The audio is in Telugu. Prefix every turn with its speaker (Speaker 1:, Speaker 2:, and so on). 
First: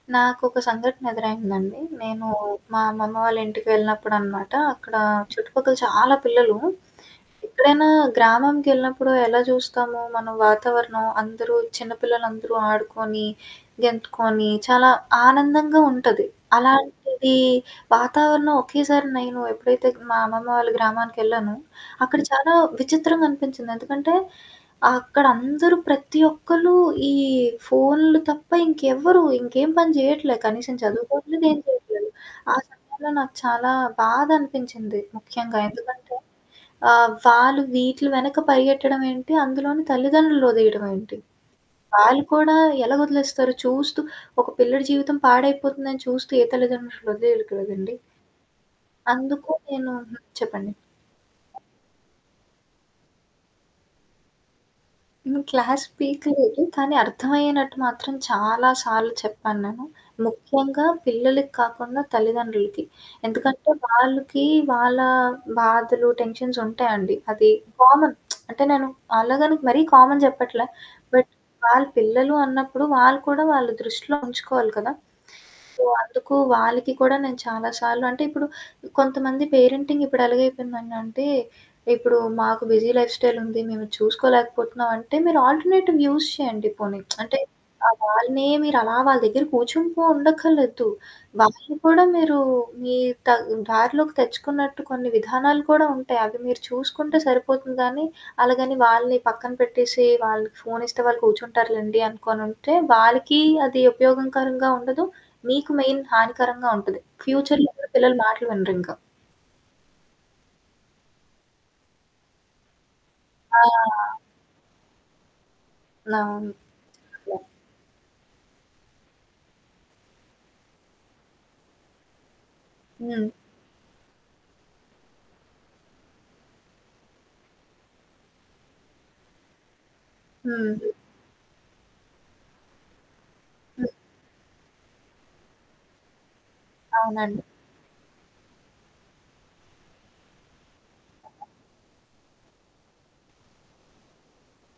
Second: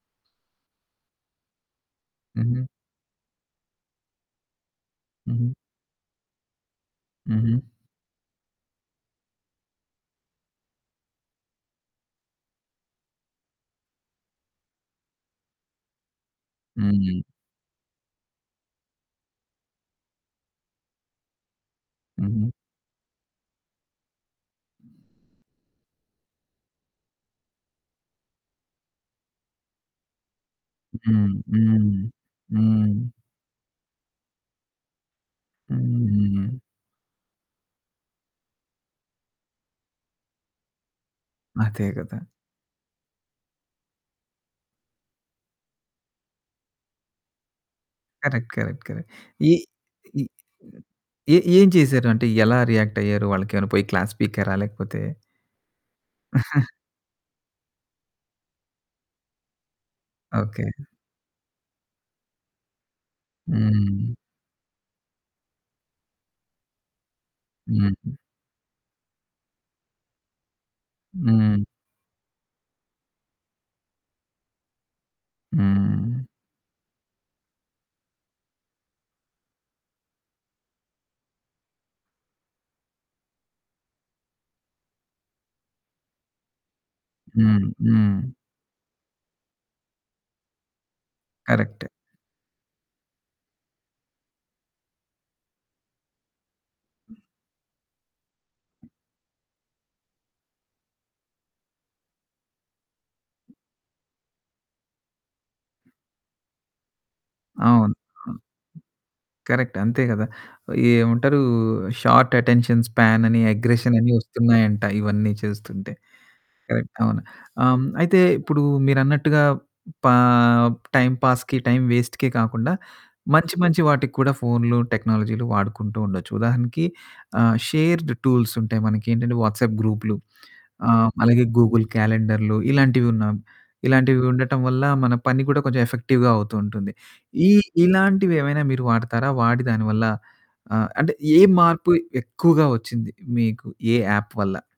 Speaker 1: నాకోక సంఘటన ఎదురైందండి. నేను
Speaker 2: హుహు.
Speaker 1: మా అమ్మమ్మ వాళ్ళ ఇంటికి వెళ్ళినప్పుడనమాట. అక్కడ
Speaker 2: హుహు.
Speaker 1: చుట్టుపక్కల చాలా పిల్లలు,
Speaker 2: హుహు.
Speaker 1: ఎప్పుడైనా గ్రామంకెళ్ళినప్పుడు ఎలా చూస్తాము. మనం వాతావరణం. అందరూ చిన్న పిల్లలందరూ ఆడుకొని, గెంతుకొని, చాలా ఆనందంగా ఉంటది.
Speaker 2: హ్మ్.
Speaker 1: అలాంటిది వాతావరణం ఒకేసారి నేను ఎప్పుడైతే మా అమ్మమ్మ వాళ్ళు గ్రామానికెళ్ళానో, అక్కడ
Speaker 2: హుహు.
Speaker 1: చాలా విచిత్రంగా అనిపించింది. ఎందుకంటే అక్కడందరూ ప్రతి ఒక్కళ్ళు ఈ ఫోన్లు తప్ప ఇంకెవ్వరు ఇంకేం పని చేయట్లే. కనీసం
Speaker 2: హ్మ్.
Speaker 1: చదువుకోట్లేదు, ఏం
Speaker 2: హ్మ్.
Speaker 1: చేయట్లేదు. ఆ సమయంలో
Speaker 2: హ్మ్.
Speaker 1: నాకు చాలా బాధ అనిపించింది. ముఖ్యంగా ఎందుకంటే
Speaker 2: హ్మ్.
Speaker 1: ఆహ్, వాళ్ళు వీటిలు వెనక పరిగెట్టడం ఏంటి? అందులోని తల్లిదండ్రులుని వదిలేయడం ఏంటి?
Speaker 2: అదే కదా!
Speaker 1: వాళ్ళు కూడా ఎలాగొదిలేస్తారు? చూస్తూ ఒక పిల్లడి జీవితం పాడైపోతుందని చూస్తూ, ఏ తల్లితండ్రులు వాదిలేయరు కదండీ.
Speaker 2: Correct correct correct.
Speaker 1: అందుకు
Speaker 2: ఈ
Speaker 1: నేను
Speaker 2: ఈ
Speaker 1: చెప్పండి.
Speaker 2: ఏ ఏం చేశారు? అంటే ఎలా రియాక్ట్ అయ్యారు? వాళ్ళకిమైనా పోయి క్లాస్ పీకారా లేకపోతే
Speaker 1: నేను క్లాస్ పీక లేదు. కానీ అర్థమయ్యనట్టు మాత్రం చాలా సార్లు చెప్పాను నేను.
Speaker 2: ఓకే.
Speaker 1: ముఖ్యంగా పిల్లలకి కాకుండా తల్లిదండ్రులకి. ఎందుకంటే
Speaker 2: హ్మ్.
Speaker 1: వాళ్ళకి వాళ్ళ బాధలు, టెన్షన్స్ ఉంటాయండి. అది
Speaker 2: హ్మ్.
Speaker 1: కామన్ అంటే నేను అలాగనికి మరీ కామన్ చెప్పట్ల. బట్
Speaker 2: హ్మ్.
Speaker 1: వాళ్ళ పిల్లలు అన్నప్పుడు వాళ్ళు కూడా వాళ్ళ దృష్టిలో ఉంచుకోవాలి కదా! సో
Speaker 2: హ్మ్.
Speaker 1: అందుకు వాళ్ళకి కూడా నేను చాలా సార్లు అంటే ఇప్పుడు కొంతమంది పేరెంటింగ్ ఇప్పుడు ఎలాగైపోయిందడింటే, ఇప్పుడు మాకు బిజీ లైఫ్ స్టైల్ ఉంది. మేము చూసుకోలేకపోతున్నాం అంటే. మీరు ఆల్టర్నేటివ్ యూజ్ చేయండి పోనీ. అంటే
Speaker 2: హ్మ్.
Speaker 1: ఆ!
Speaker 2: హ్మ్.
Speaker 1: వాళ్ళనే మీరు అలా వాళ్ళ దగ్గర కూర్చుంటూ ఉండఖర్లేదు. వాళ్ళని
Speaker 2: కరెక్ట్.
Speaker 1: కూడా మీరు మీ త దారిలోకి తెచ్చుకున్నట్టు కొన్ని విధానాలు కూడా ఉంటాయి. అవి మీరు చూసుకుంటే సరిపోతుంది గానీ, అలాగని వాళ్ళని పక్కన పెట్టేసి వాళ్ళకి ఫోను ఇస్తే వాళ్ళు కూర్చుంటారు లెండి. అనుకోనుంటే వాళ్ళకి అది ఉపయోగకరంగా ఉండదు. మీకు మెయిన్ హానికరంగా ఉంటది. ఫ్యూచర్‌లొ కూడా
Speaker 2: అవును.
Speaker 1: పిల్లలు
Speaker 2: ఆ!
Speaker 1: మాటలు వినరింక.
Speaker 2: కరెక్ట్. అంతే కదా! ఏమంటారు షార్ట్ అటెన్షన్ స్పాన్ అని అగ్రెషన్ అని
Speaker 1: ఆ!
Speaker 2: వస్తున్నాయంట. ఇవన్నీ చేస్తుంటే.
Speaker 1: అవును.
Speaker 2: కరెక్ట్. అవును.
Speaker 1: చాలా.
Speaker 2: ఆహ్. అయితే ఇప్పుడు మీరన్నట్టుగా పా టైం పాాస్‌కి, టైమ్ వేస్ట్‌కె కాకుండా
Speaker 1: హ్మ్.
Speaker 2: మంచి మంచి వాటికి కూడా ఫోన్లు, టెక్నాలజీలు వాడుకుంటూ ఉండొచ్చు. ఉదాహరణకి ఆహ్, షేర్డ్ టూల్స్ ఉంటాయి. మనకేంటంటే వాట్సాప్ గ్రూప్లు.
Speaker 1: హుహు.
Speaker 2: ఆహ్, అలాగే గూగుల్ క్యాలెండర్లు ఇలాంటివి ఉన్నాం
Speaker 1: హ్మ్.
Speaker 2: ఇలాంటివి ఉండటం వల్ల మన పని కూడా కొంచెం ఎఫెక్టివ్‌గా అవుతూ ఉంటుంది.
Speaker 1: అవునండి.
Speaker 2: ఈ ఇలాంటివి ఏమైనా మీరు వాడతారా? వాడి దానివల్ల ఆ! అంటే ఏ మార్పు ఎక్కువగా వచ్చింది మీకు ఏ యాప్ వల్ల?